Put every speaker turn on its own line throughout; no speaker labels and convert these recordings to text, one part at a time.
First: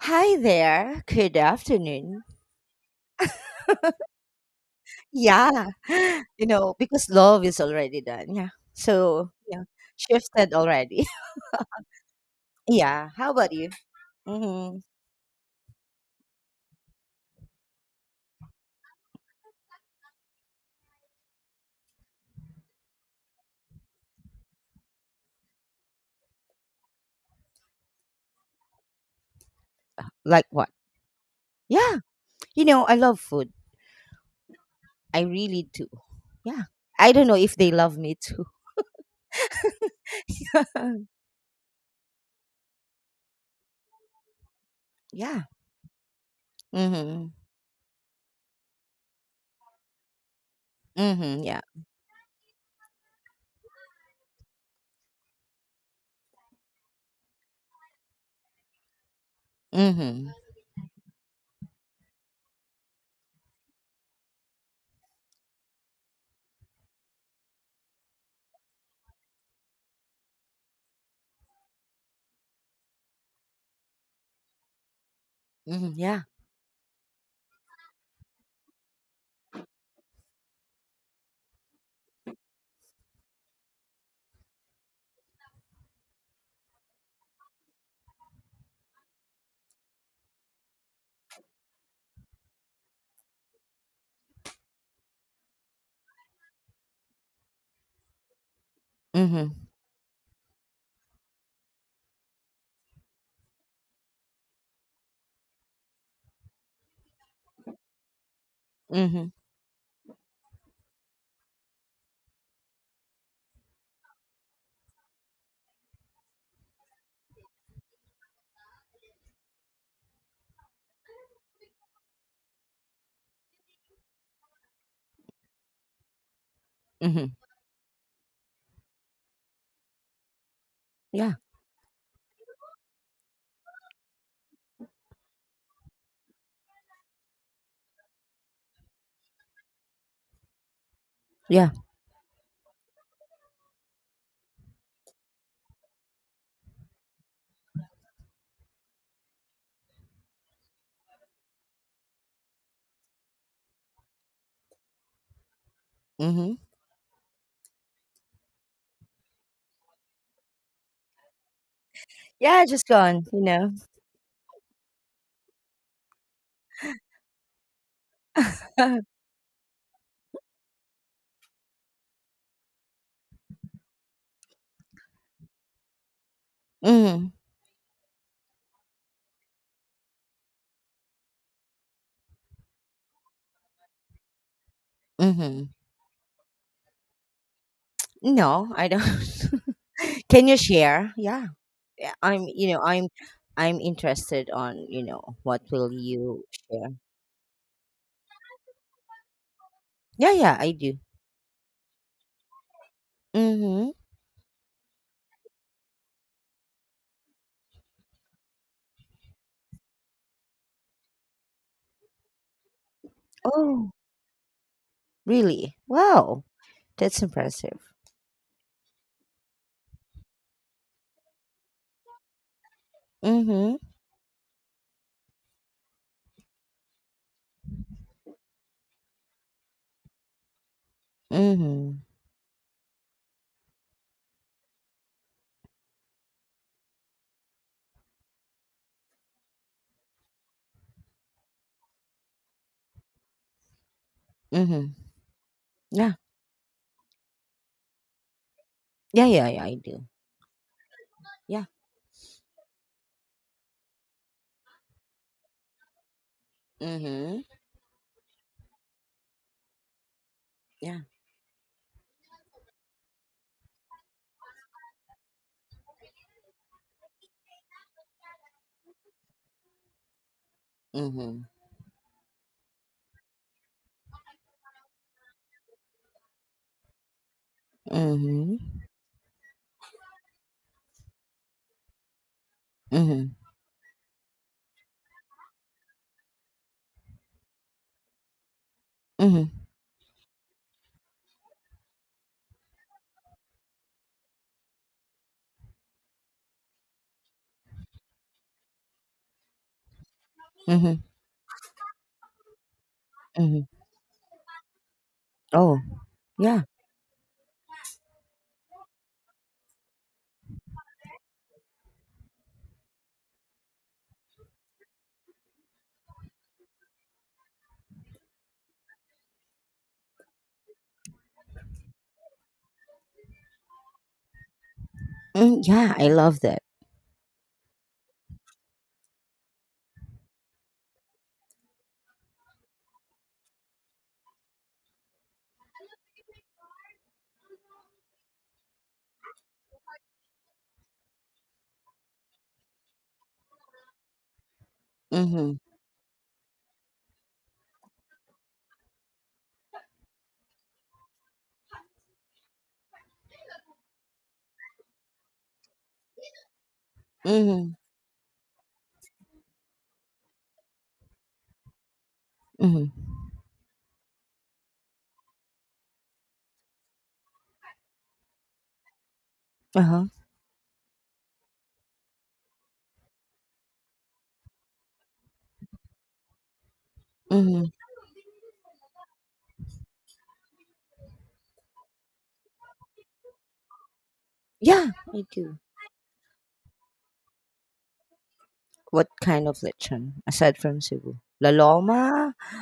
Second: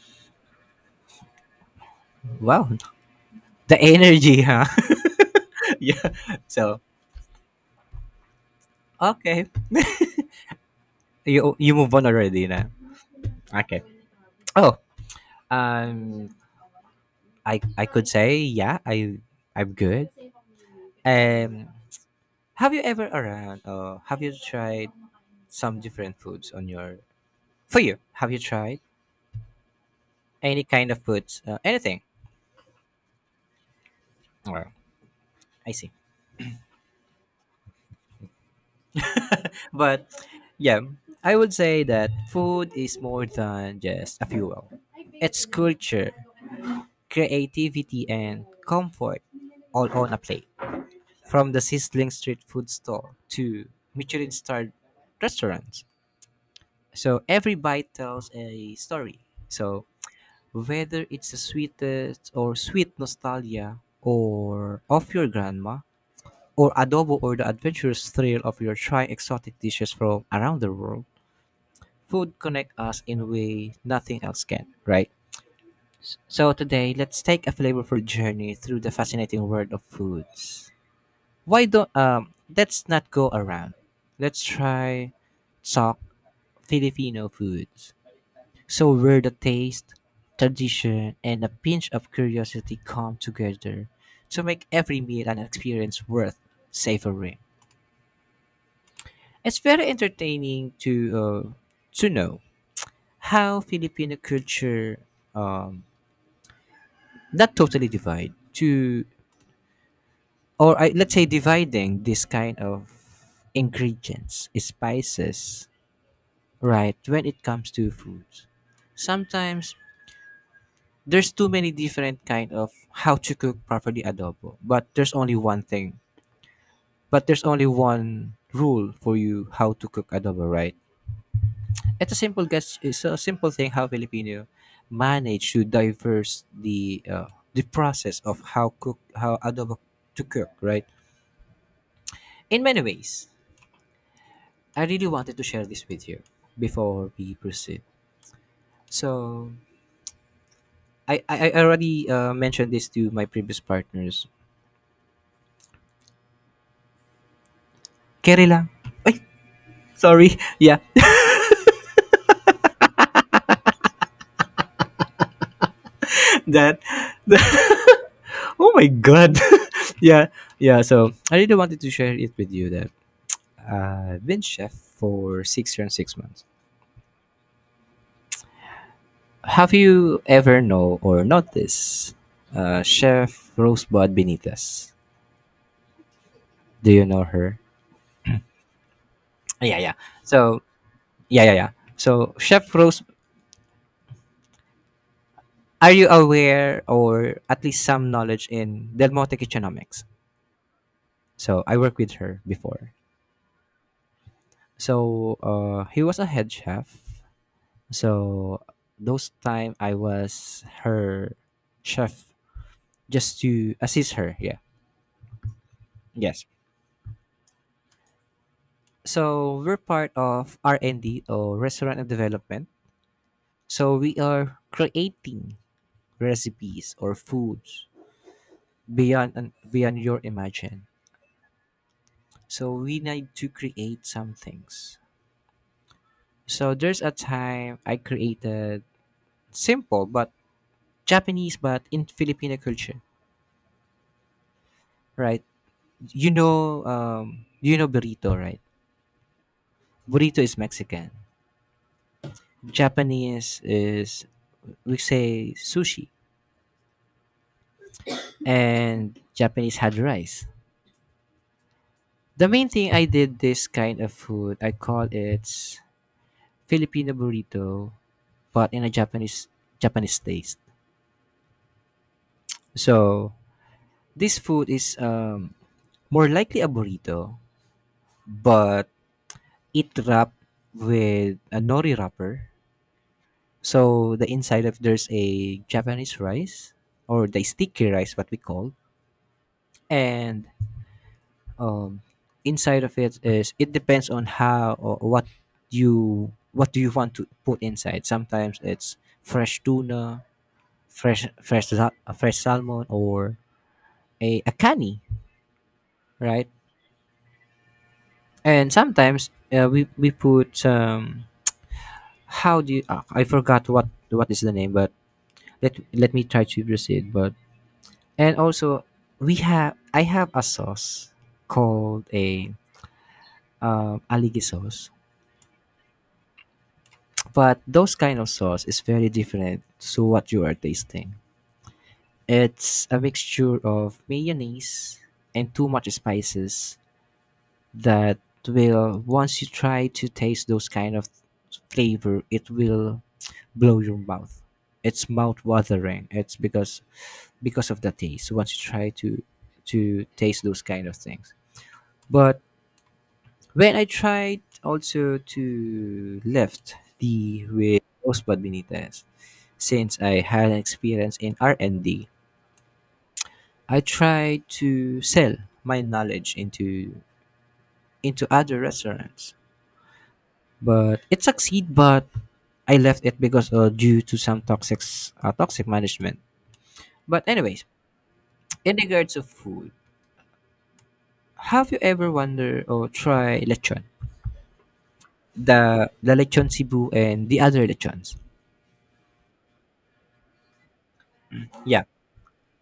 Hi there. Good afternoon.
Wow, the energy, huh?
Yeah.
yeah.
You know,
So
because love is already done. Yeah. So,
okay,
yeah, shifted already.
you move on already, na.
yeah. How about you?
Okay. Oh,
hmm
um, I could say yeah, I'm good. Um, have you ever around or have you tried some different foods on your for you? Have you tried
Like
any
what?
kind of foods?
Yeah.
Anything?
You know, I love food.
Well,
I really
I
do.
see.
Yeah. I don't know if they love me too.
But yeah, I would say that food is more than just a fuel.
yeah.
It's culture
Mm-hmm.
creativity and comfort all on a plate.
Mm-hmm.
From the
Yeah.
sizzling street food stall to Michelin starred restaurants. So every bite tells a story. So
Mm-hmm.
whether it's the sweetest or sweet nostalgia or of your grandma or adobo or the adventurous thrill of your trying exotic dishes from around the world, food connect us in a way nothing else can, right?
Mm-hmm.
S-
Yeah.
So today, let's take a flavorful journey through the fascinating world of foods. Why don't let's not go around. Let's try talk Filipino foods. So where the taste, tradition, and a pinch of curiosity come together to make every meal an experience worth savoring. It's
Mm-hmm.
very entertaining to know how Filipino culture um not totally divide to
Mm-hmm.
or I, let's say dividing this kind of ingredients spices right when it comes to foods sometimes there's too many different kind of how to cook properly adobo but there's only one thing but
Mm-hmm.
there's only one rule for you how to cook adobo right
Yeah.
it's a simple guess it's a simple thing how filipino manage to diverse the process of how cook how adobo to cook right
Yeah.
in many ways I really wanted to share this with you before we proceed. So, I already mentioned this to my previous partners.
Mm-hmm.
Kere lang. Ay, sorry. Yeah,
Yeah, just gone, you know.
that. that- oh my God. yeah, yeah. So, I really wanted to share it with you that I've been chef for 6 years and 6 months.
mm-hmm.
Have you ever know or noticed Chef Rosebud Benitez?
Mm-hmm.
Do you know her?
No, I don't.
Yeah, yeah.
Can you
So,
share? Yeah.
yeah.
Yeah,
So
I'm, you
Chef
know,
Rose
I'm I'm interested on, you know, what
Are
will
you
you
aware
share?
or at least some knowledge in Del Monte Kitchenomics?
Yeah, yeah, I do.
So I worked with her before.
Mhm.
So he was a head chef. So those time I was her chef just to
Oh,
assist her. Yeah.
really? Wow.
Yes.
That's impressive.
So we're part of R and D or restaurant and development.
Mhm.
So we are creating recipes or foods beyond and beyond your imagine.
Mhm.
So we need to create some things. So there's a time I created simple but Japanese but in Filipino culture,
Mhm.
right?
Yeah.
You know burrito, right?
Yeah, yeah, yeah, I do.
Burrito is Mexican.
Yeah.
Japanese is we say sushi,
Mhm.
and Japanese had rice.
Yeah.
The main thing I did this kind of food, I call it Filipino burrito, but in a Japanese taste.
Mhm.
So this food is more likely a burrito,
Mhm.
but it wrapped with a nori wrapper.
Mhm.
So the inside of there's a Japanese rice or the sticky rice, what we call,
Mhm.
and um, inside of it is it depends on how or what you what do you want to put inside. Sometimes it's fresh tuna,
Mhm.
fresh salmon, or
Mhm.
a cani,
Oh,
right?
yeah.
And sometimes we put how do you, ah, I forgot what is the name, but let me try to proceed but and also we have I have a sauce called a aligi sauce
Mm, yeah, I love that.
but those kind of sauce is very different to what you are tasting it's a mixture of mayonnaise and too much spices that will once you try to taste those kind of flavor it will blow your mouth it's mouth
Mhm.
watering it's because of the taste once you try to taste those kind of things but when I tried also to lift the
Mhm.
with Osbad Benitez since I had an experience in r and D,
Mhm.
I tried to sell my knowledge into other restaurants
Uh-huh.
but it succeed but I left it because due to some toxic toxic management but anyways
Mhm.
in regards of food have you ever wondered or try lechon
Yeah, I do.
the lechon Cebu and the other lechons.
What kind of lechon aside from Cebu? La
Yeah,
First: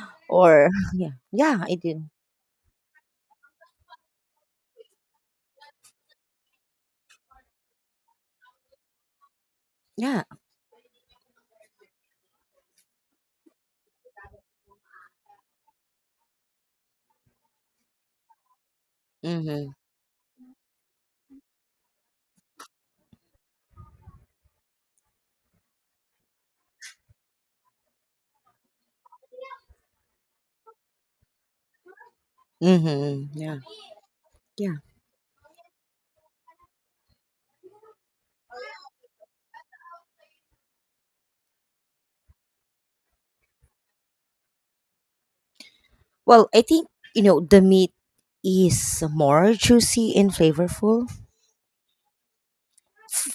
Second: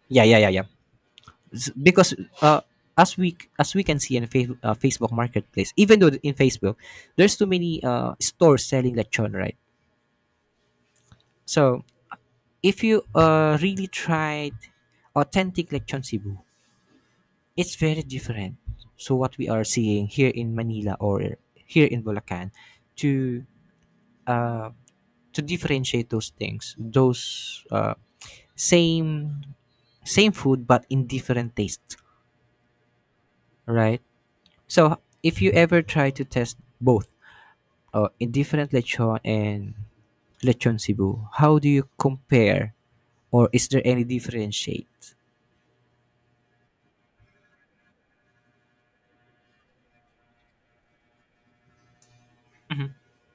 yeah.
or yeah, yeah, I did.
Because uh, as we as we can see in Facebook Marketplace, even though in Facebook there's too many stores selling lechon, right?
Yeah.
So if you really tried authentic lechon Cebu, it's very different. So what we are
Mhm.
seeing here in Manila or here in Bulacan to uh, to differentiate those things, those same same food but in different tastes,
Mhm. Yeah.
right?
Yeah.
So if you ever try to test both, in different lechon and lechon Cebu, how do you compare, or is there any differentiate?
Well, I think you know the meat is more juicy and flavorful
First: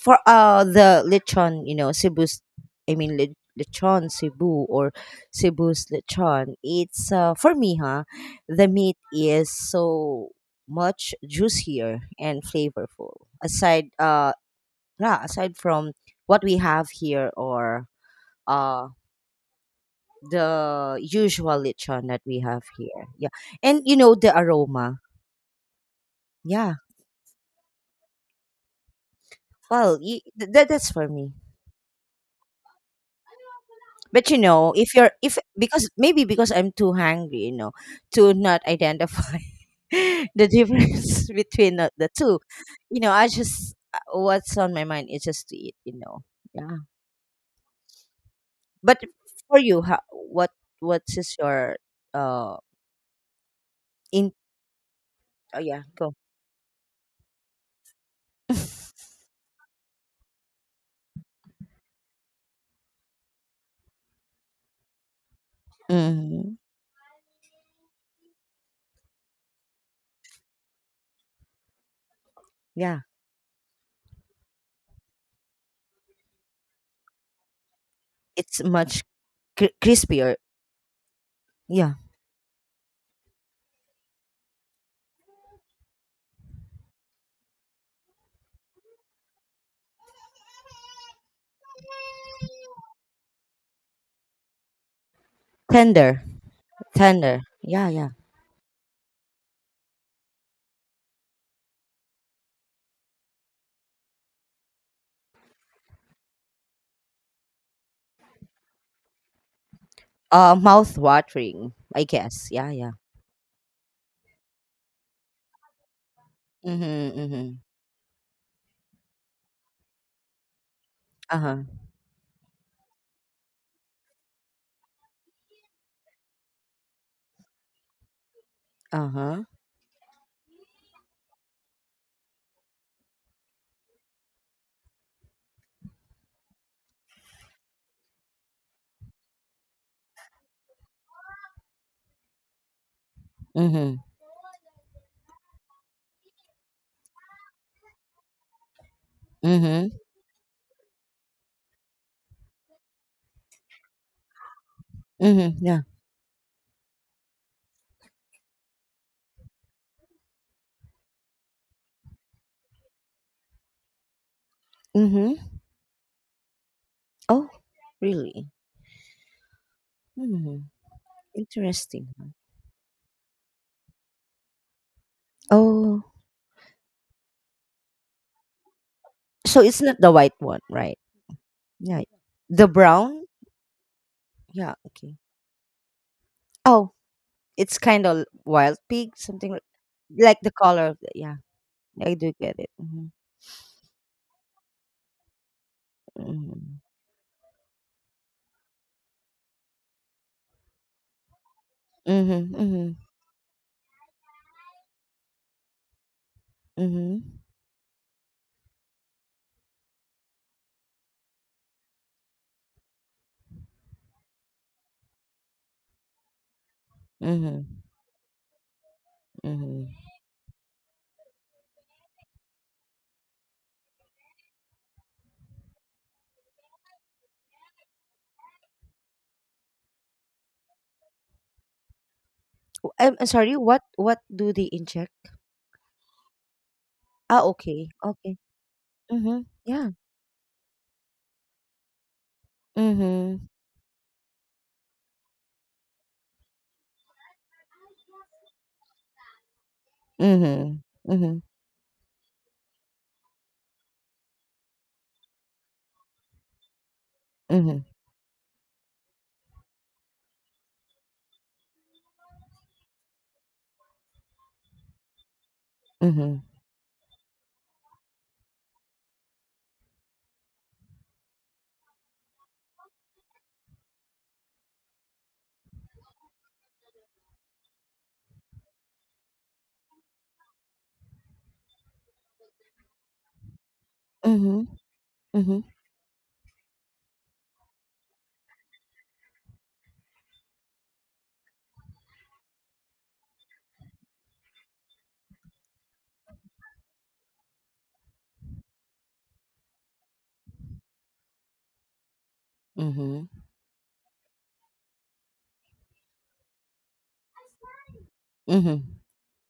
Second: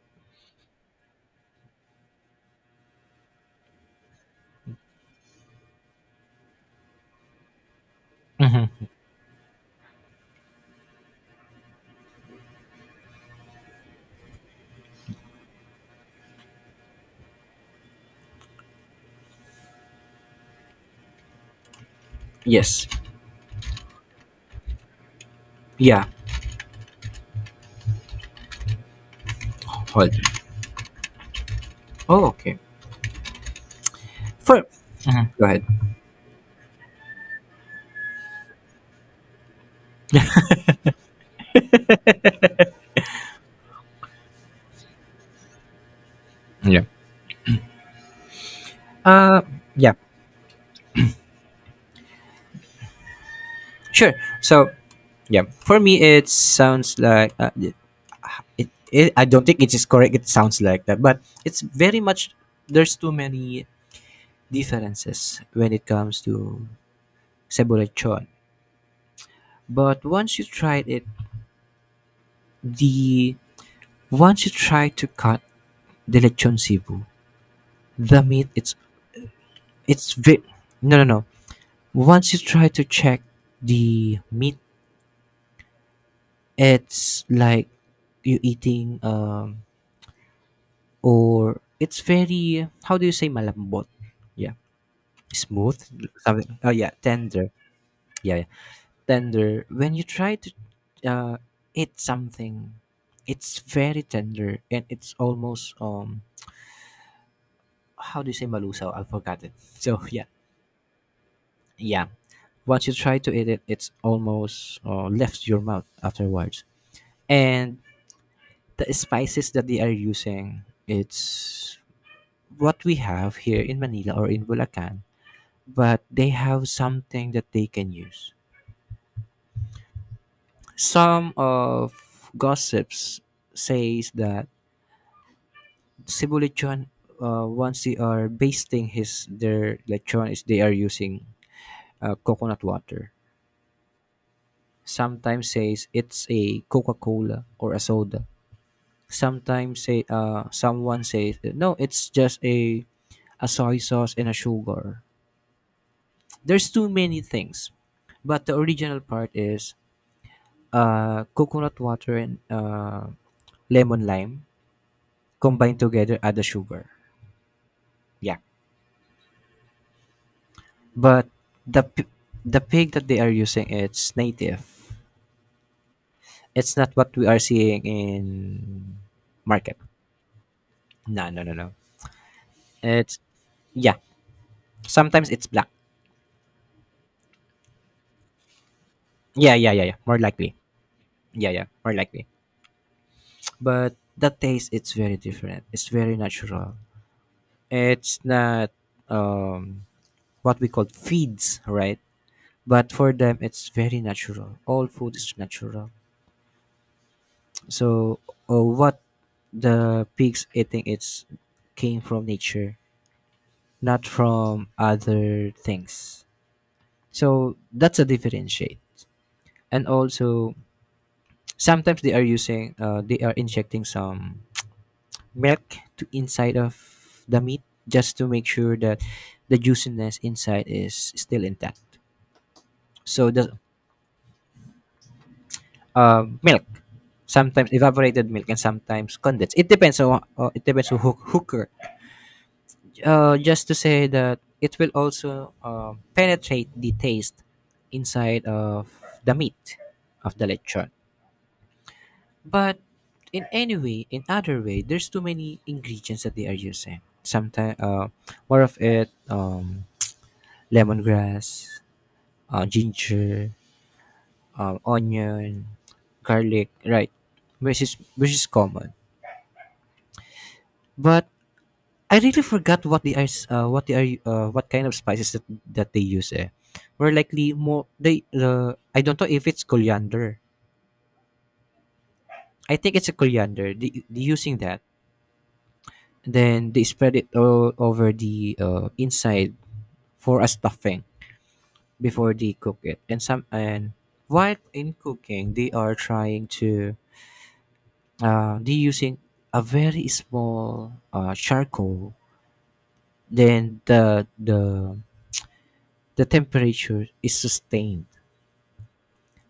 for the lechon. You know Cebu's. I mean lechon Cebu or Cebu's lechon. It's for me, huh? The
Mm-hmm.
meat is so much juicier and flavorful. Aside, yeah, aside from what we have here or uh the usual lechon that we have
Yes.
here, yeah. And you know the aroma,
Yeah.
yeah. Well,
Hold.
that, that's for me.
Oh, okay.
But you
For
know, if
go ahead.
because maybe because I'm too hungry, you know, to not identify the difference between the two. You know, I just what's on my mind is just to eat, you know.
Yeah.
Yeah. But
Uh,
for you,
yeah.
what what is your uh
Sure.
in
So, yeah.
oh
For
yeah
me,
go
it sounds like it I don't think it is correct. It sounds like that, but it's very much there's too many differences when it comes
Mhm.
to lechon. But once you tried it,
Yeah.
the once you try to cut the lechon sibu, the meat
It's much
it's
crispier.
no.
Yeah.
Once you try to check the meat, it's like you eating or it's very how do you say malambot? Yeah, smooth
Tender.
something. Oh yeah,
Tender.
tender
Yeah. Yeah.
yeah. tender when you try to uh, eat something it's very tender and it's almost how do you say malusaw I forgot it so
Mouth watering, I
yeah
guess. Yeah,
once you
yeah.
try to eat it it's almost left your mouth afterwards
Mhm, mhm.
and the spices that they are using
Uh-huh.
it's what we have here in manila or in bulacan but they have something that they can use
Uh-huh.
some of gossips says that Cebu lechon, once they are basting his their lechon is they are using coconut water.
Mhm,
Sometimes says it's a Coca Cola or a soda. Sometimes
mhm,
say someone says no, it's just a soy sauce and a sugar.
mhm. Yeah.
There's too many things, but the original part is coconut water and lemon lime
Mm-hmm.
combined together add the sugar.
Oh,
Yeah.
really? Hmm.
But the p-
Interesting.
the pig that they are using it's native.
Oh.
It's not what we are seeing in
So
market.
it's not the white one, right?
No, No.
Yeah. The
It's
brown?
yeah.
Yeah. Okay.
Sometimes it's black.
Oh, it's kind of wild pig, something
Yeah. More
like the
likely.
color of the, yeah.
Yeah. More
I
likely.
do get it. Mm-hmm.
But the taste it's very different. It's very natural.
Mm-hmm.
It's not um what we call feeds, right?
Mhm,
But
mhm,
for them it's very natural. All food is natural.
mhm,
So what the pigs eating it's came from nature not from other things. So
mhm,
that's a differentiate. And
mhm.
also, sometimes they are using, they are injecting some milk to inside of the meat just to make sure that the juiciness inside is still intact.
I'm
So
sorry,
the
what do they inject?
milk,
Ah,
sometimes
okay.
evaporated
Okay.
milk, and sometimes
Mhm.
condensed.
Yeah.
It depends on who, hooker
Mhm.
just to say that it will also penetrate the taste inside of the meat of the
Mhm.
lechon.
Mhm.
But in any way, in other way, there's too many ingredients that they are using. Sometimes
Mhm.
more of it, lemongrass, ginger, onion,
Mhm.
garlic, right? Which is common, but I really forgot what they are, what they are, what kind of spices that, that they use. Eh, were likely more they. I don't know if it's coriander. I think it's a coriander. The using
Mhm.
that,
Mhm.
then they spread it all over the inside for a stuffing before they cook it. And some and while in cooking, they are trying to they using a very small charcoal.
Mhm.
Then the temperature is sustained.
Mhm.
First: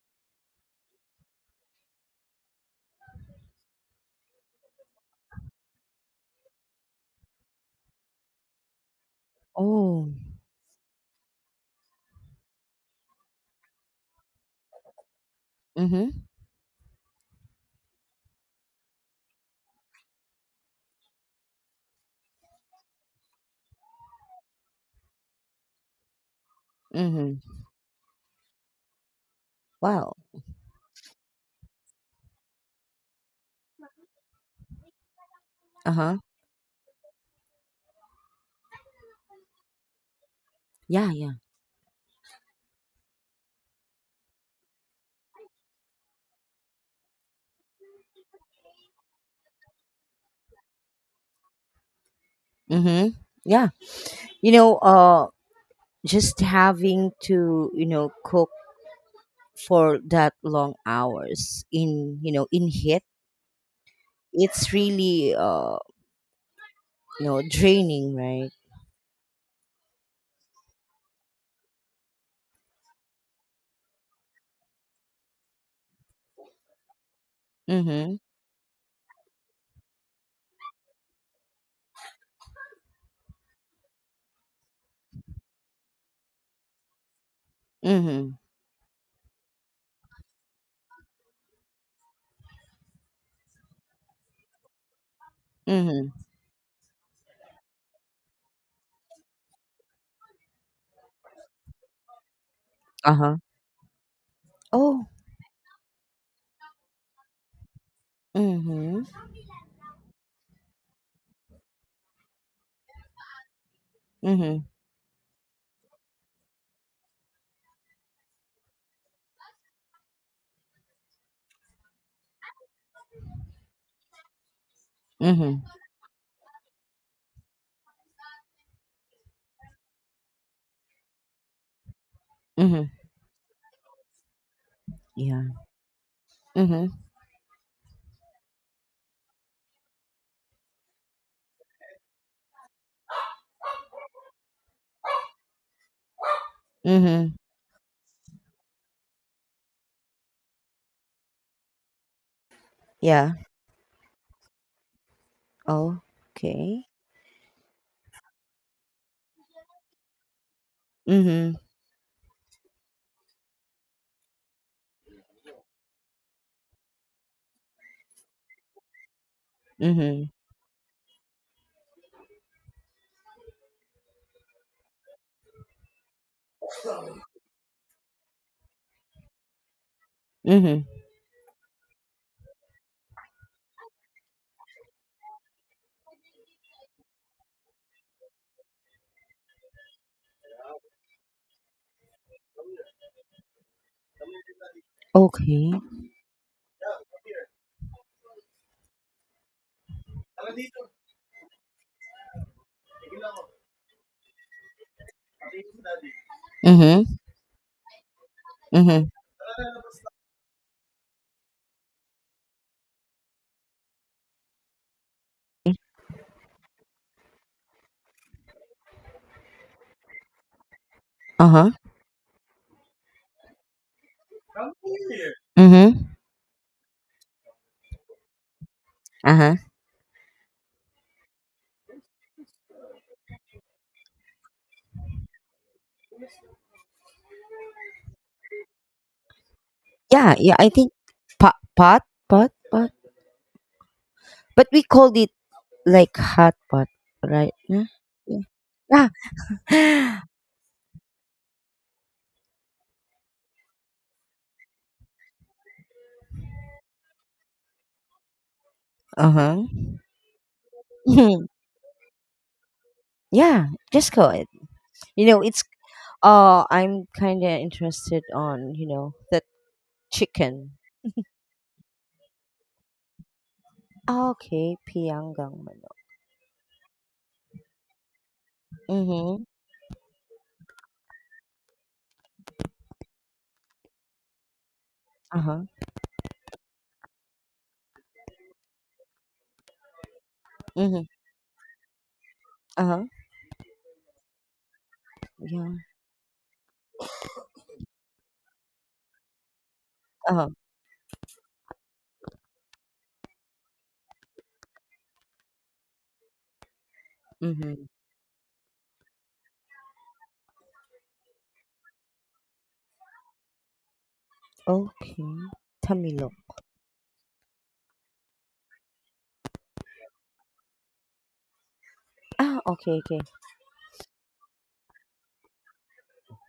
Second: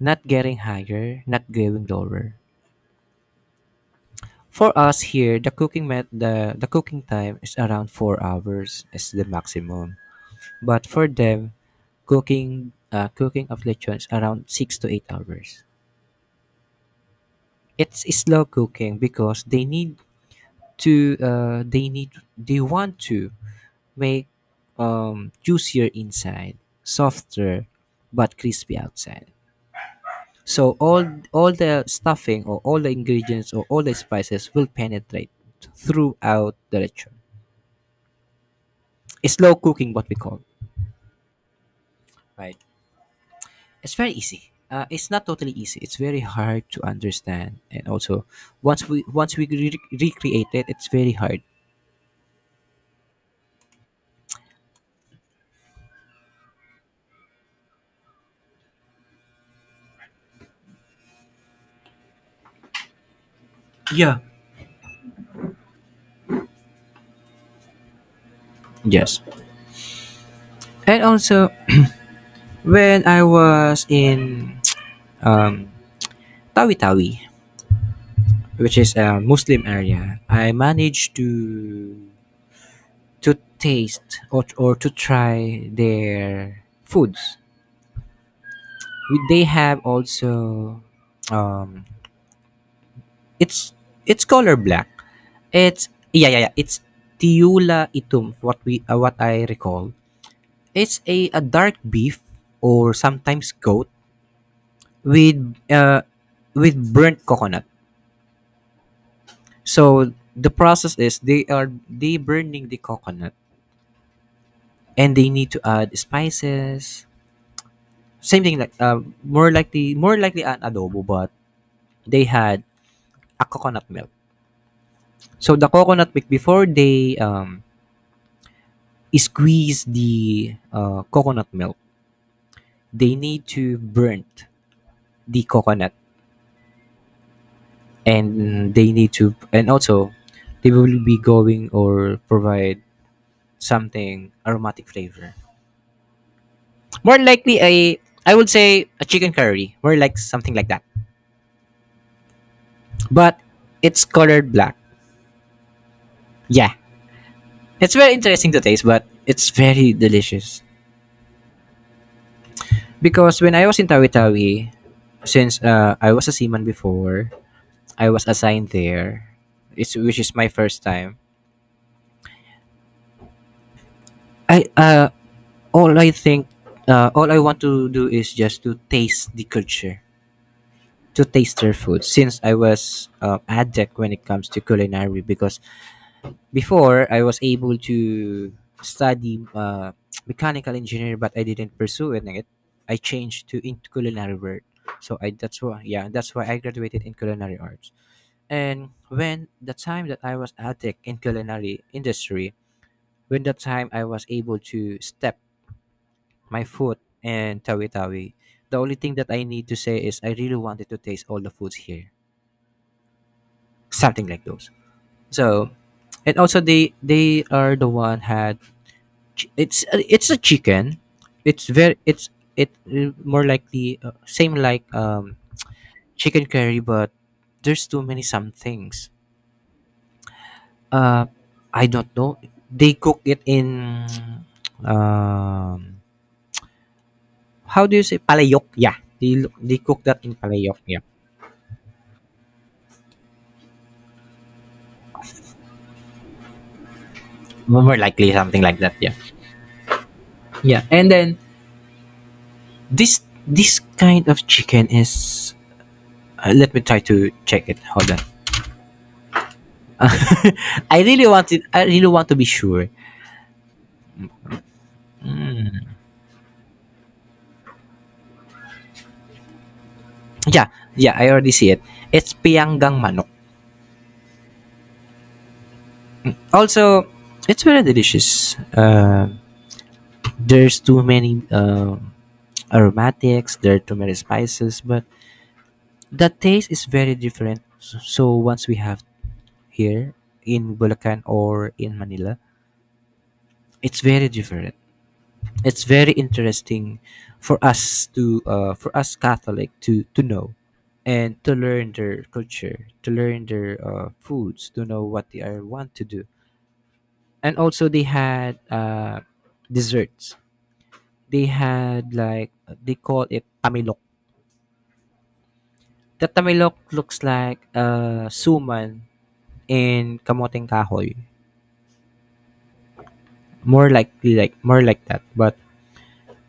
Not getting higher, not going lower. For us here, the cooking met the cooking time is around 4 hours is the maximum.
Oh.
But for them, cooking cooking of lechon is around 6 to 8 hours.
Mhm.
It's slow cooking because they need to they need they want to make juicier inside,
Mhm.
softer, but crispy outside.
Wow.
So all the stuffing or all the ingredients or all the spices will penetrate
Uh-huh.
throughout the lechon. It's slow cooking, what we call,
Yeah, yeah.
right? It's very easy. It's not totally easy. It's very hard to understand, and also once we recreate it, it's very hard.
Mhm. Yeah. You know, just having to, you know, cook for that long hours in, you know, in heat,
Yeah.
it's really you know, draining, right?
Yes. And also, when I was in Tawi Tawi,
Mhm.
which is a Muslim area, I managed to taste or to try their foods.
Mhm.
We- They have also um it's it's color black. It's
Mhm.
yeah. It's tiula itum. What we what I recall. It's a dark beef or
Uh-huh.
sometimes goat
Oh.
with uh with burnt coconut.
Mhm.
So the process is they burning the coconut
Mhm.
and they need to add spices. Same thing like more likely an adobo but they had a coconut milk. So
Mhm.
the coconut milk before they squeeze the coconut milk,
Mhm.
they need to burn the
Yeah.
coconut
Mhm.
and they need to and also they will be going or provide something aromatic flavor. More
Mhm.
likely a I would say a chicken curry, more like something like that.
Yeah.
But it's colored black.
Oh.
Yeah,
Okay.
it's very interesting to taste, but it's very delicious.
Mhm.
Because when I was in Tawi Tawi, since I was a seaman before, I was assigned there, which
Mhm.
is my first time. I all I think, all I want to do is just to taste the culture,
Mhm.
to taste their food. Since I was addict when it comes to culinary, because before, I was able to study mechanical engineer, but I didn't pursue it. Like, I changed to into culinary work. So I that's
Okay.
why yeah that's why I graduated in culinary arts. And when the time that I was addict in culinary industry, when the time I was able to step my foot
Mhm.
in Tawi Tawi, the only
Mhm.
thing that I need to say is I really wanted to taste all the foods here, something like those. So and also they are the one had it's a chicken. It's
Uh-huh.
very it's it more likely same like
Mhm.
chicken curry, but there's too many some things.
Uh-huh.
Uh, I don't know. They cook it in um how do you say palayok? Yeah, they cook that
Yeah,
in
yeah, I
palayok.
think
Yeah,
pot pot pot pot. But we called it like hot pot, right? Yeah.
more likely
Yeah.
something like that.
Yeah.
Yeah, yeah. And then this kind of chicken is. Let me try to check it. Hold on.
Uh-huh.
I really want it. I really want to be sure.
yeah, just go. You know, it's I'm kind of interested on, you know, the
Yeah,
chicken.
yeah, I already see it. It's pianggang manok.
Ah, okay, pianggang manok.
Also, it's very delicious.
Mhm.
There's too many aromatics, there are too many spices, but
Uh-huh.
the taste is very different. So once we have here in
Mhm.
Bulacan or in Manila,
Uh-huh.
it's very different.
Yeah.
It's very interesting for us to for us Catholic to
Uh-huh.
know and to learn their culture, to learn their foods, to know what they are want to do, and
Mhm.
also they had desserts, they had like, they call it tamilok.
Okay.
The
Tamilo.
tamilok looks like suman in kamoteng kahoy,
Ah, okay, okay.
more likely like more like that, but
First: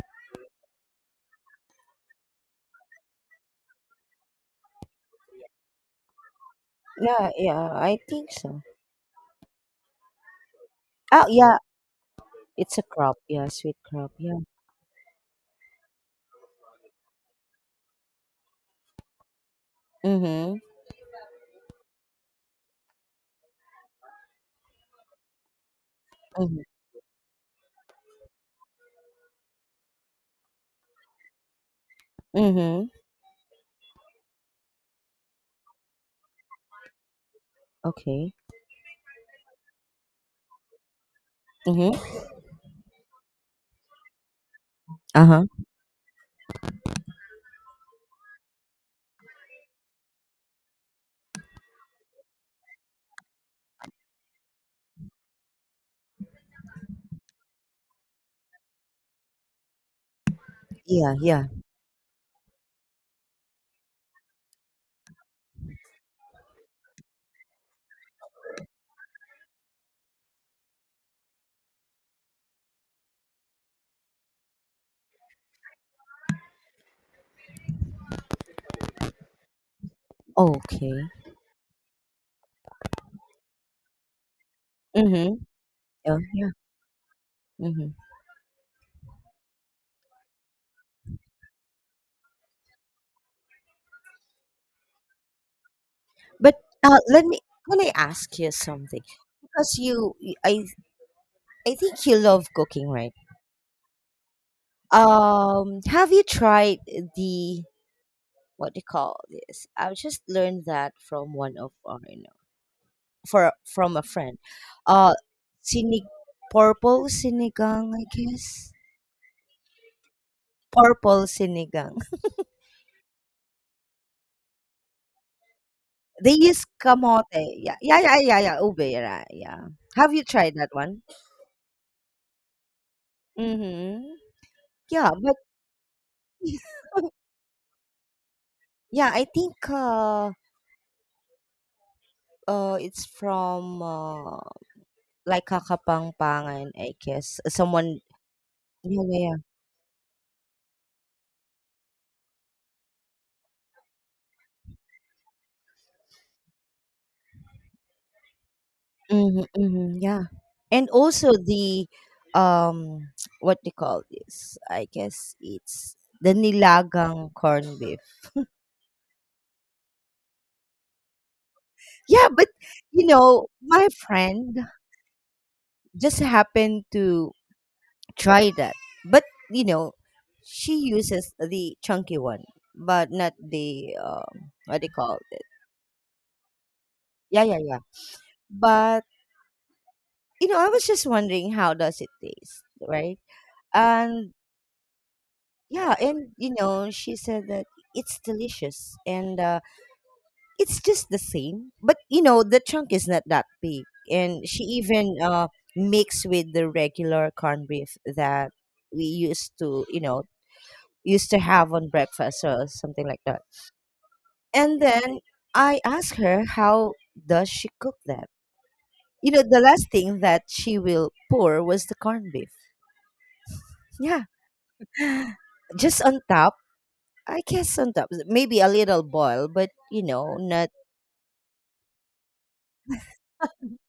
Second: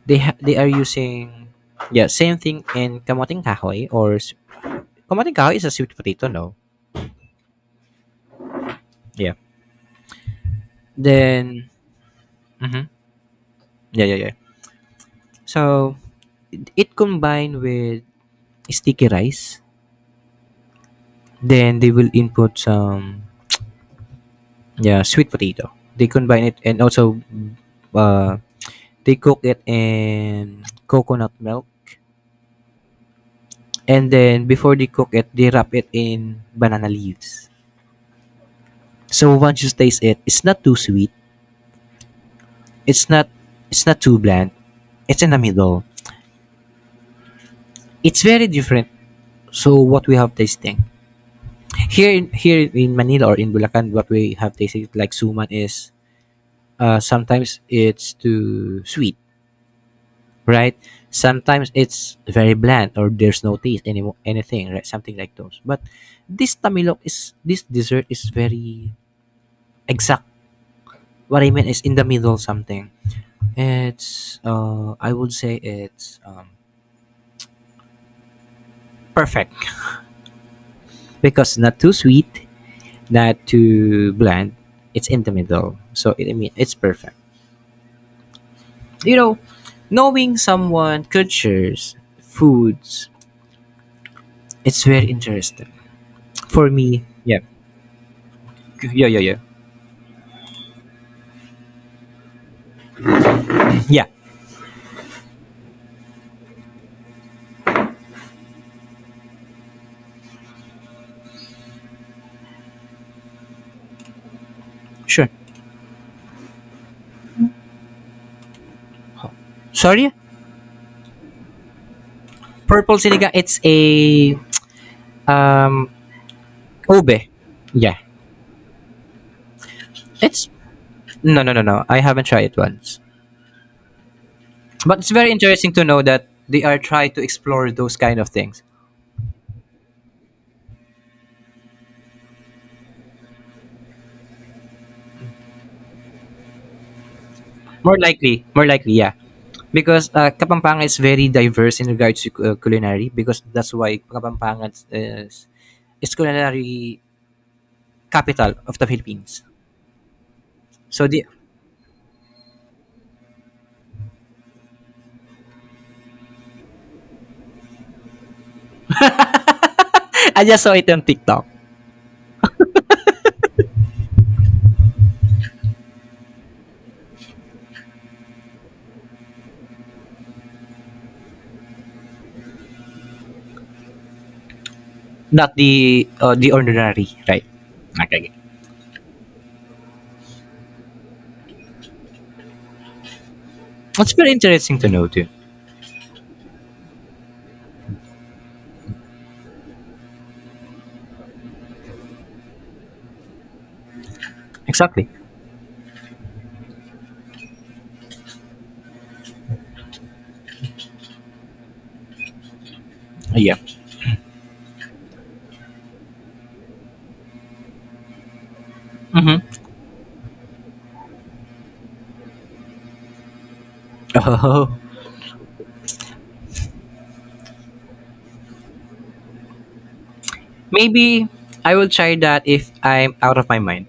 they are using, yeah, same thing in kamoteng kahoy kamoteng kahoy is a sweet potato, no?
Yeah, yeah, I think so.
Yeah,
Oh, yeah,
then
it's a
mhm.
crop. Yeah, sweet
Yeah,
crop.
yeah, yeah.
Yeah.
So it combined with sticky rice,
Mhm.
then they will input some, yeah, sweet potato, they combine it,
Mhm.
and also uh, they cook it in coconut milk,
Mhm.
and then before they cook it they wrap it in banana leaves.
Okay.
So once you taste it, it's not too sweet,
Mhm.
it's not it's not too bland, it's in the
Uh-huh.
middle. It's very different. So what we have tasting here, in Manila or in Bulacan, what we have tasting like suman is, sometimes it's too sweet, right?
Yeah, yeah.
Sometimes it's very bland or there's no taste anything, right? Something like those. But this dessert is very exact. What I mean is in the middle something. It's I would say it's perfect,
Okay.
because not too sweet, not too bland. It's in the
Mhm.
middle. So
Yeah,
I
yeah.
mean it's perfect.
Mhm.
You know, knowing someone cultures, foods, it's very interesting.
But
For
uh,
me,
let
yeah.
me let me ask you something
Yeah, yeah, yeah.
because you y- I think you love cooking, right?
Yeah,
Have you tried the, what do you call this? I just learned that from one of our, you know, for from a friend. Uh,
sure.
sinig purple sinigang, I guess.
Sorry,
Purple sinigang.
purple sinigang. It's a um
They use kamote.
ube.
Yeah,
Yeah,
yeah, yeah, yeah, yeah. Ube, yeah, yeah. Have you
it's
tried that one?
no, no, no, no. I haven't tried it once,
Mm-hmm.
but
Yeah,
it's very
but
interesting to know that they are trying to explore those kind of things.
yeah, I think. Uh, it's from, like Kakapangpangan, I guess. Uh, someone,
More likely,
yeah,
yeah,
yeah, yeah.
because Kapampangan is very diverse in regards to culinary. Because that's why Kapampangan is culinary capital of the Philippines.
Mhm, mhm, yeah. And
So the
also the, um, what do you call this? I guess it's the nilagang corned beef.
I just saw it on TikTok,
Yeah, but you know, my friend just happened to try that. But you know, she uses the chunky one, but not the what do you call it?
not the the ordinary, right?
Yeah, yeah, yeah.
Okay.
But you know, I was just wondering how does it taste, right?
It's very
And
interesting to know too.
yeah, and you know, she said that it's delicious and it's just the same, but you know, the chunk is not that big, and she
Exactly.
even mixed with the regular corned beef that you know, used to have on breakfast or something like that.
Yeah.
And then I asked her how does she cook that. You
Hmm.
know, the last thing that she will pour was the corned beef. Yeah,
Oh,
just on top, I guess on top, maybe a little boil, but you know, not.
maybe I will try that if I'm out of my mind.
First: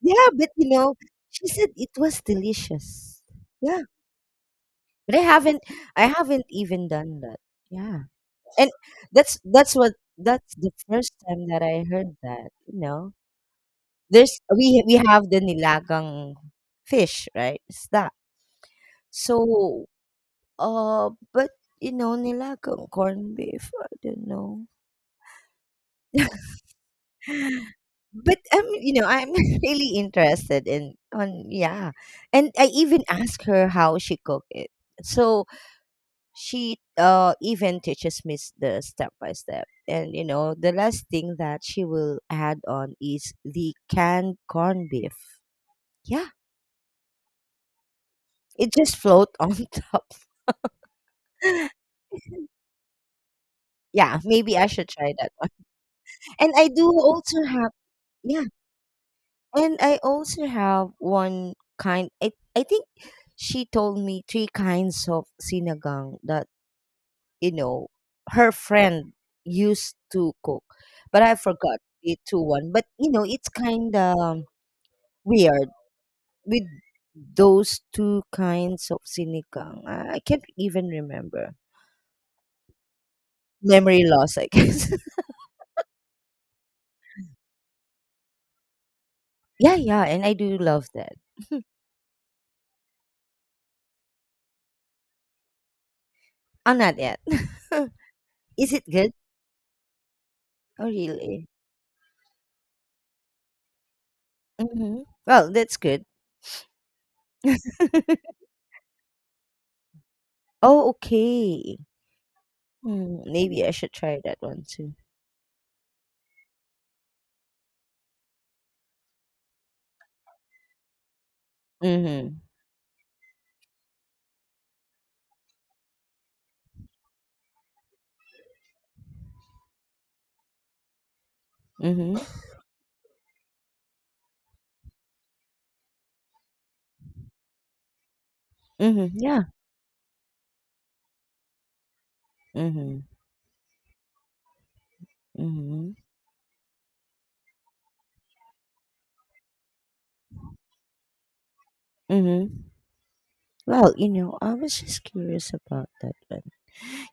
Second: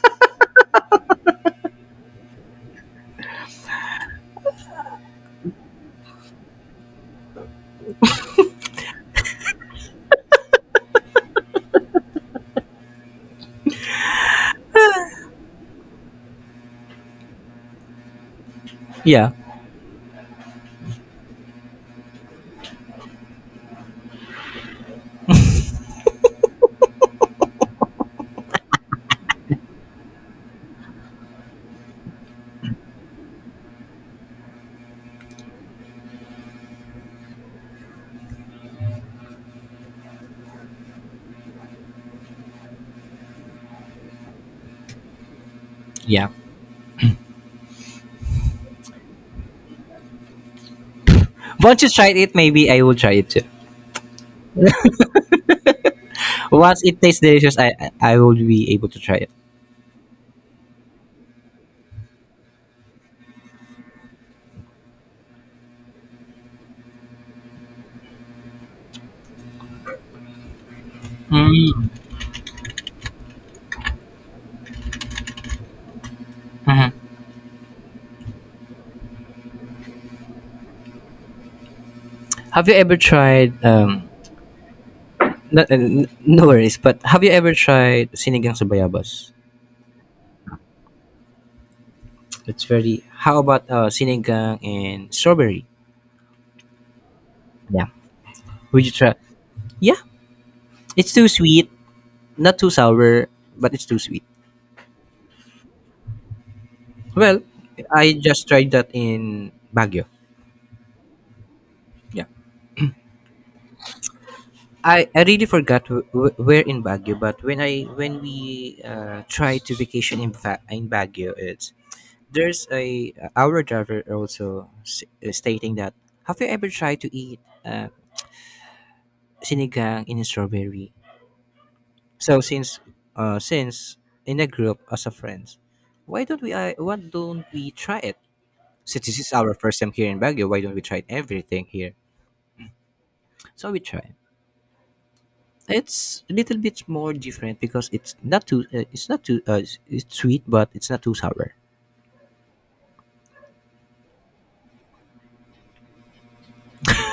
Yeah, but you know, she said it was delicious. Yeah, but I haven't even done that. Yeah, and that's the first time that I heard that. You know, there's we have the nilagang fish, right? It's that.
Yeah.
So, but you know, nilagang corned beef. I don't know. But you know, I'm really interested in on, yeah, and I even ask her how she cook it. So she even teaches me the step by step, and you know, the last thing that she will add on is the canned corned beef.
Yeah.
Yeah, it just float on top.
Once you tried it, maybe I will try it too.
Yeah, maybe I should try that one. And I
Once
do
it tastes
also
delicious,
have
I will
yeah.
be able to try it.
And I also have one kind, I think she told me three kinds of sinagang that, you know, her friend used to cook. But I forgot the two one. But you know, it's kinda weird with
Mhm.
those two kinds of sinigang. I can't even remember.
Have you ever tried
Memory
um?
loss, I guess.
No, no worries, but have you ever tried sinigang sa bayabas?
yeah, yeah, and I do love that.
It's very. How about sinigang and strawberry?
I'm not yet.
Yeah.
Is it
Would you
good?
try? Yeah,
Oh
it's too
really?
sweet, not too sour, but it's too sweet.
Well, that's good.
Well, I just tried that in Baguio.
Oh, okay.
Yeah,
Hmm. Maybe I should try that one too.
I really forgot where in Baguio, but when I when we try to vacation in Baguio, it's
Mhm.
there's a our driver also stating that, have you ever tried to eat sinigang in strawberry?
Mhm.
So since in a group as a friends, why don't we try it? Since
Mhm.
this is
Yeah.
our first time here in Baguio, why don't we try everything here?
Mhm.
So we try.
Mhm.
It's a little bit more different because it's not too it's sweet but it's not too sour.
Mhm. Well, you know, I was just curious about that one.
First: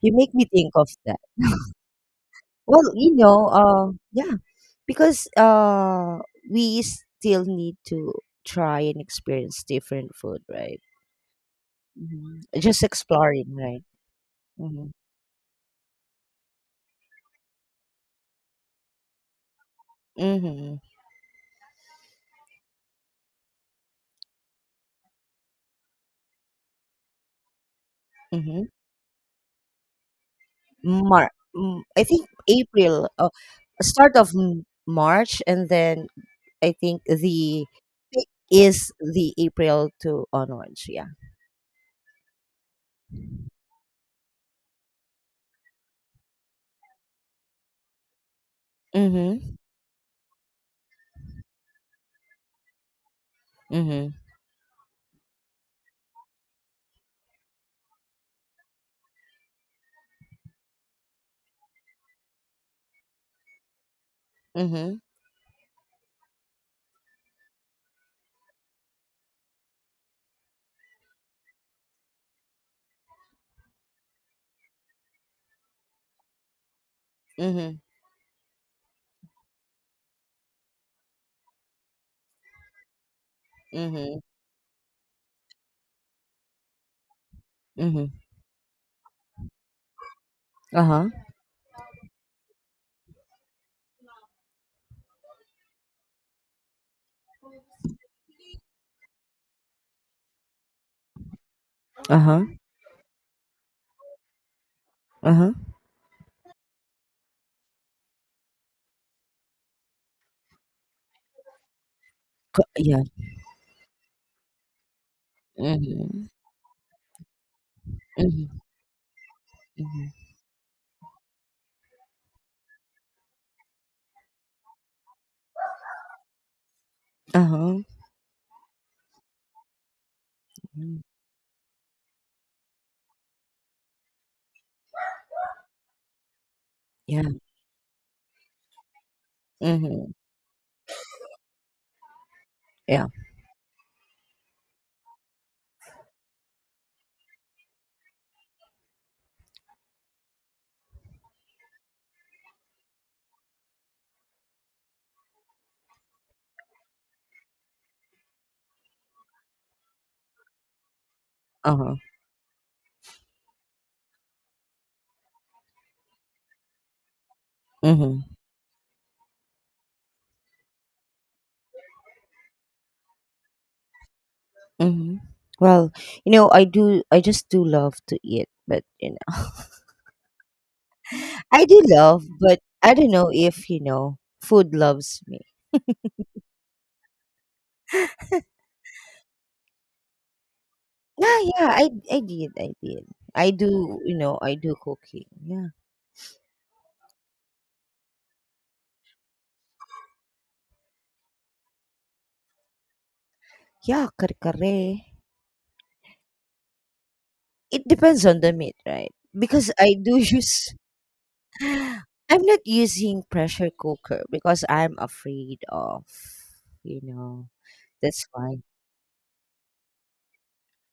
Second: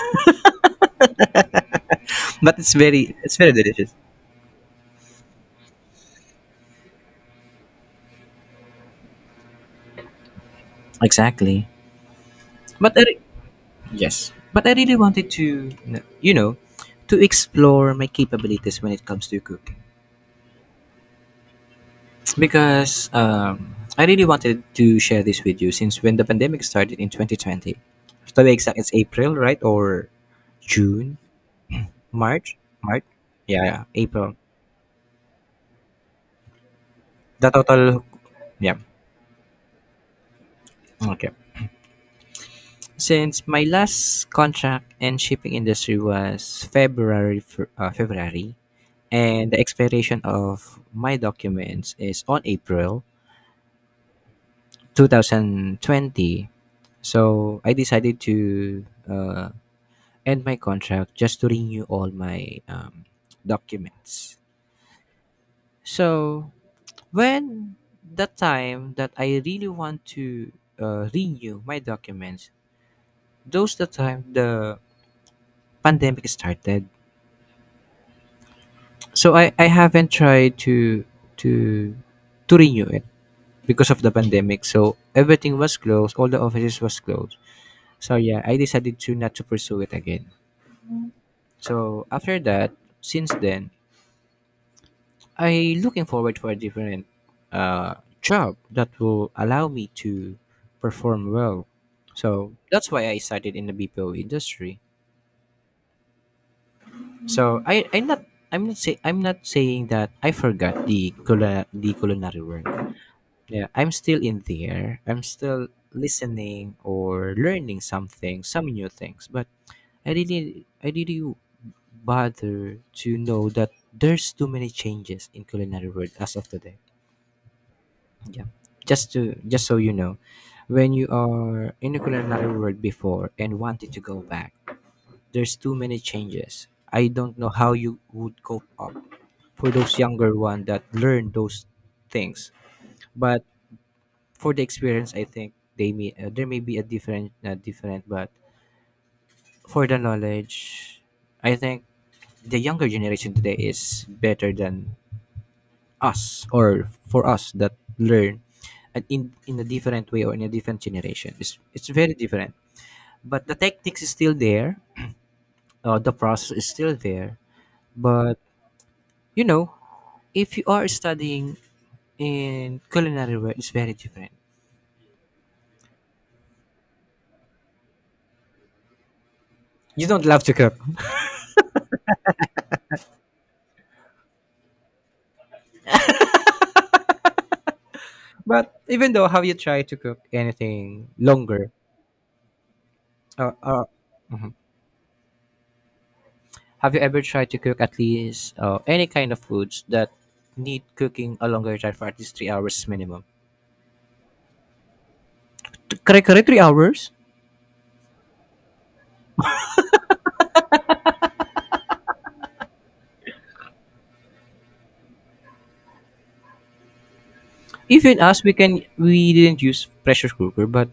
You make me think of that.
But
Well, you
it's
know,
very delicious.
yeah, because we still need to try and experience different food, right?
Exactly.
Just
But I, re-
exploring, right?
Yes. But I
Mm-hmm.
really wanted to, you know, to explore my capabilities when it comes to cooking,
Mm-hmm.
because I really wanted to share this with you since when the pandemic started in 2020. To be
Mm-hmm.
exact, it's April, right? Or June,
Mar I think
March, March.
April,
Yeah, yeah,
start of
April.
March, and then I think
The
the
total.
peak
Yeah.
is the April to onwards. Yeah.
Okay. Since my last contract in shipping industry was February, and
Mhm.
the expiration of my documents is on April
Mhm.
2020. So I decided to end my contract just to renew all my documents.
Mhm.
So when the time that I really want to renew my documents, those the time the pandemic started.
Mhm.
So I haven't tried to to to renew it because of the
Mhm.
pandemic. So everything was closed, all the offices was closed.
Mhm.
So yeah, I decided to not to pursue it again.
Uh huh.
So after that, since then, I looking forward for a different uh, job that will allow me to perform well.
Uh huh.
So that's why I started in the BPO industry.
Uh huh.
So I I'm not say I'm not saying that I forgot the culinary work.
Yeah.
Yeah, I'm still in there. I'm still
Mhm.
listening or learning something,
Mhm.
some new things. But
Mhm.
I didn't bother to know that there's too many changes in culinary world as of today.
Uh huh.
Yeah, just to just so you know, when you are in the culinary world before and wanted to go back, there's too many changes. I don't
Yeah.
know how you would cope up for those
Mhm.
younger one that learn those things,
Yeah.
but for the experience I think they may there may be a different different, but for the knowledge I think the younger generation today is better than us, or for us that learn and in a different way or in a different generation,
Uh
it's
huh.
very different, but the techniques is still there, the process is still there,
Mhm.
but you know, if you are studying in culinary world, it's very different.
Mhm. Well, you know, I do. I just do love to eat, but you know.
You don't love to cook,
I do love, but I don't know if you know food loves me.
but even though how you try to cook anything
Yeah, yeah,
longer.
I I did, I did. I
Uh, uh,
do, you know,
mhm.
I do cooking. Yeah,
Have you ever tried to cook at least any kind of foods that need cooking a longer time for at least 3 hours minimum?
yeah, kare
Correct, correct, 3 hours.
it depends on the meat, right? Because I do use. I'm not using pressure cooker because I'm afraid of, you know,
Even
that's
us,
why.
we didn't use pressure cooker, but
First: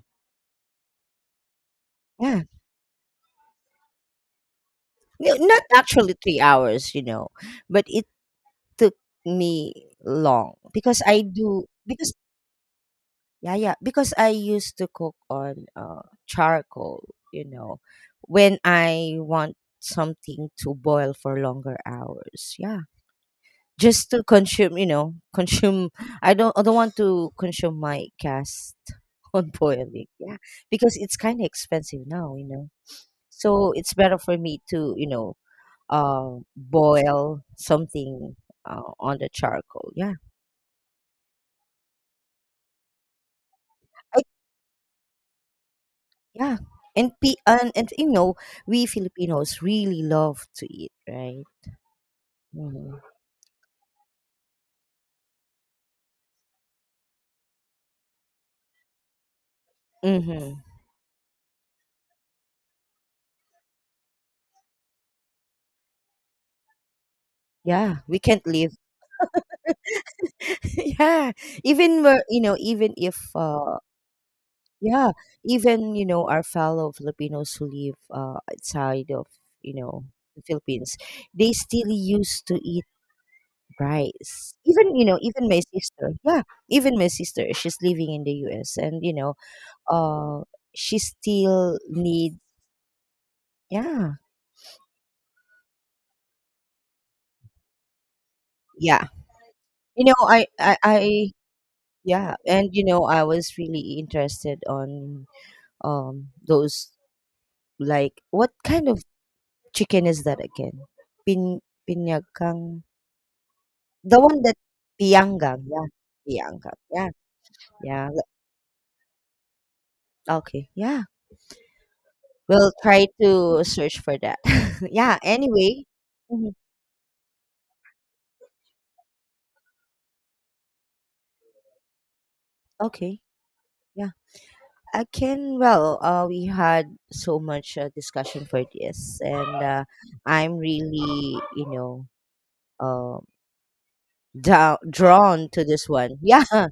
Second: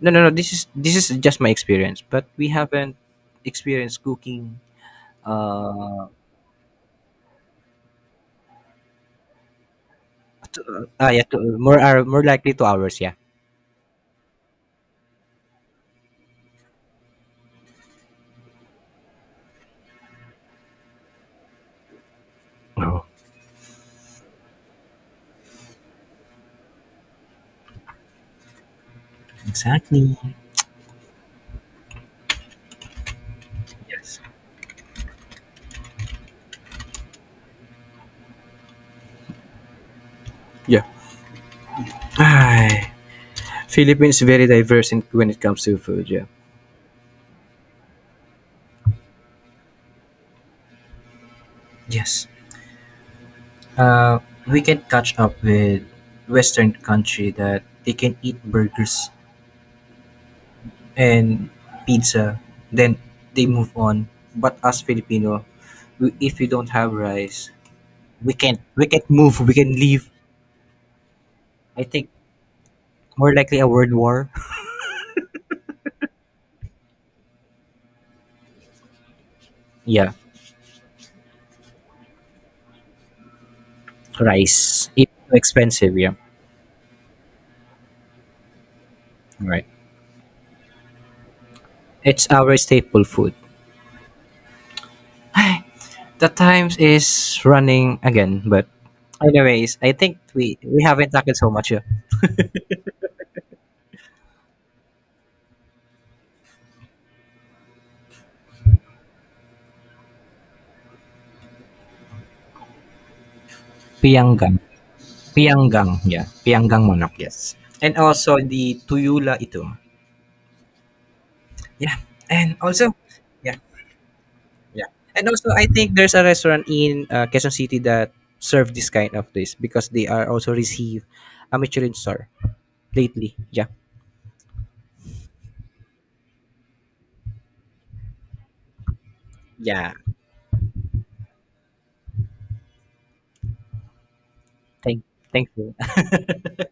no, no, no. This is just my experience, but
Yeah,
we haven't experienced cooking.
no, not
Uh,
actually three hours, you know, but it took me long because I
yeah, two,
do
more are
because.
more likely 2 hours. Yeah.
Yeah, yeah. Because I used to cook on charcoal, you know, when I want something to boil for longer hours. Yeah.
Oh,
Just to consume, you know, consume. I don't want to consume my cast on boiling.
exactly.
Yeah. Because it's kinda expensive now, you know. So it's better
Yes.
for me to, you know, boil something on the charcoal. Yeah.
Yeah. Ay, Philippines
I
very diverse in, when it comes to food. Yeah.
yeah. And, and you know, we Filipinos really love to eat, right?
Yes.
hmm
Uh, we can catch up with Western country that they can eat burgers
hmm
and pizza, then they move on. But us Filipino, we, if we don't have rice,
Yeah, we can't live.
we can't move. We can leave.
yeah,
I
even
think
where you know, even if
more likely a world war.
yeah, even you know, our fellow Filipinos who live outside of, you know,
Yeah,
the Philippines, they still used to eat rice.
rice.
Even you
It's
know,
so
even my
expensive. Yeah,
sister, yeah, even my sister, she's living in the U.S. and you know,
right.
uh, she still
It's
needs
our staple food.
yeah.
The times is running again, but
Yeah.
anyways, I
You
think
know, I, I,
we haven't
I,
talked so much. Yeah.
yeah, and you know, I was really interested on those, like what kind of chicken is that again? Pin pinyagang, the one that
Pianggan.
pianggang, yeah,
Pyanggang, yeah,
pianggang,
Pyanggang
yeah,
manok, yes. And
yeah.
also the Tuyula Itom.
Okay, yeah.
Yeah, and
We'll
also
try
yeah,
to search for that.
yeah.
yeah.
And also I
Anyway,
think there's a
mhm,
restaurant in Quezon City that serve this kind of this because they are also receive a Michelin star
okay,
lately. Yeah.
yeah. I can. Well, we had so much discussion for this, and
Yeah.
I'm really, you know, uh,
Thank
drawn to
you.
this one. Yeah.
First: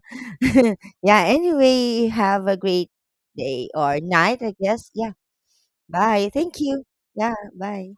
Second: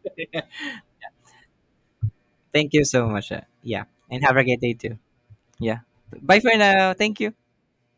yeah. Anyway, have a
Thank you
great
so much.
day
Yeah.
or
And have
night,
a
I
great day
guess.
too.
Yeah.
Yeah.
Bye.
Bye for
Thank you.
now. Thank
Yeah.
you.
Bye.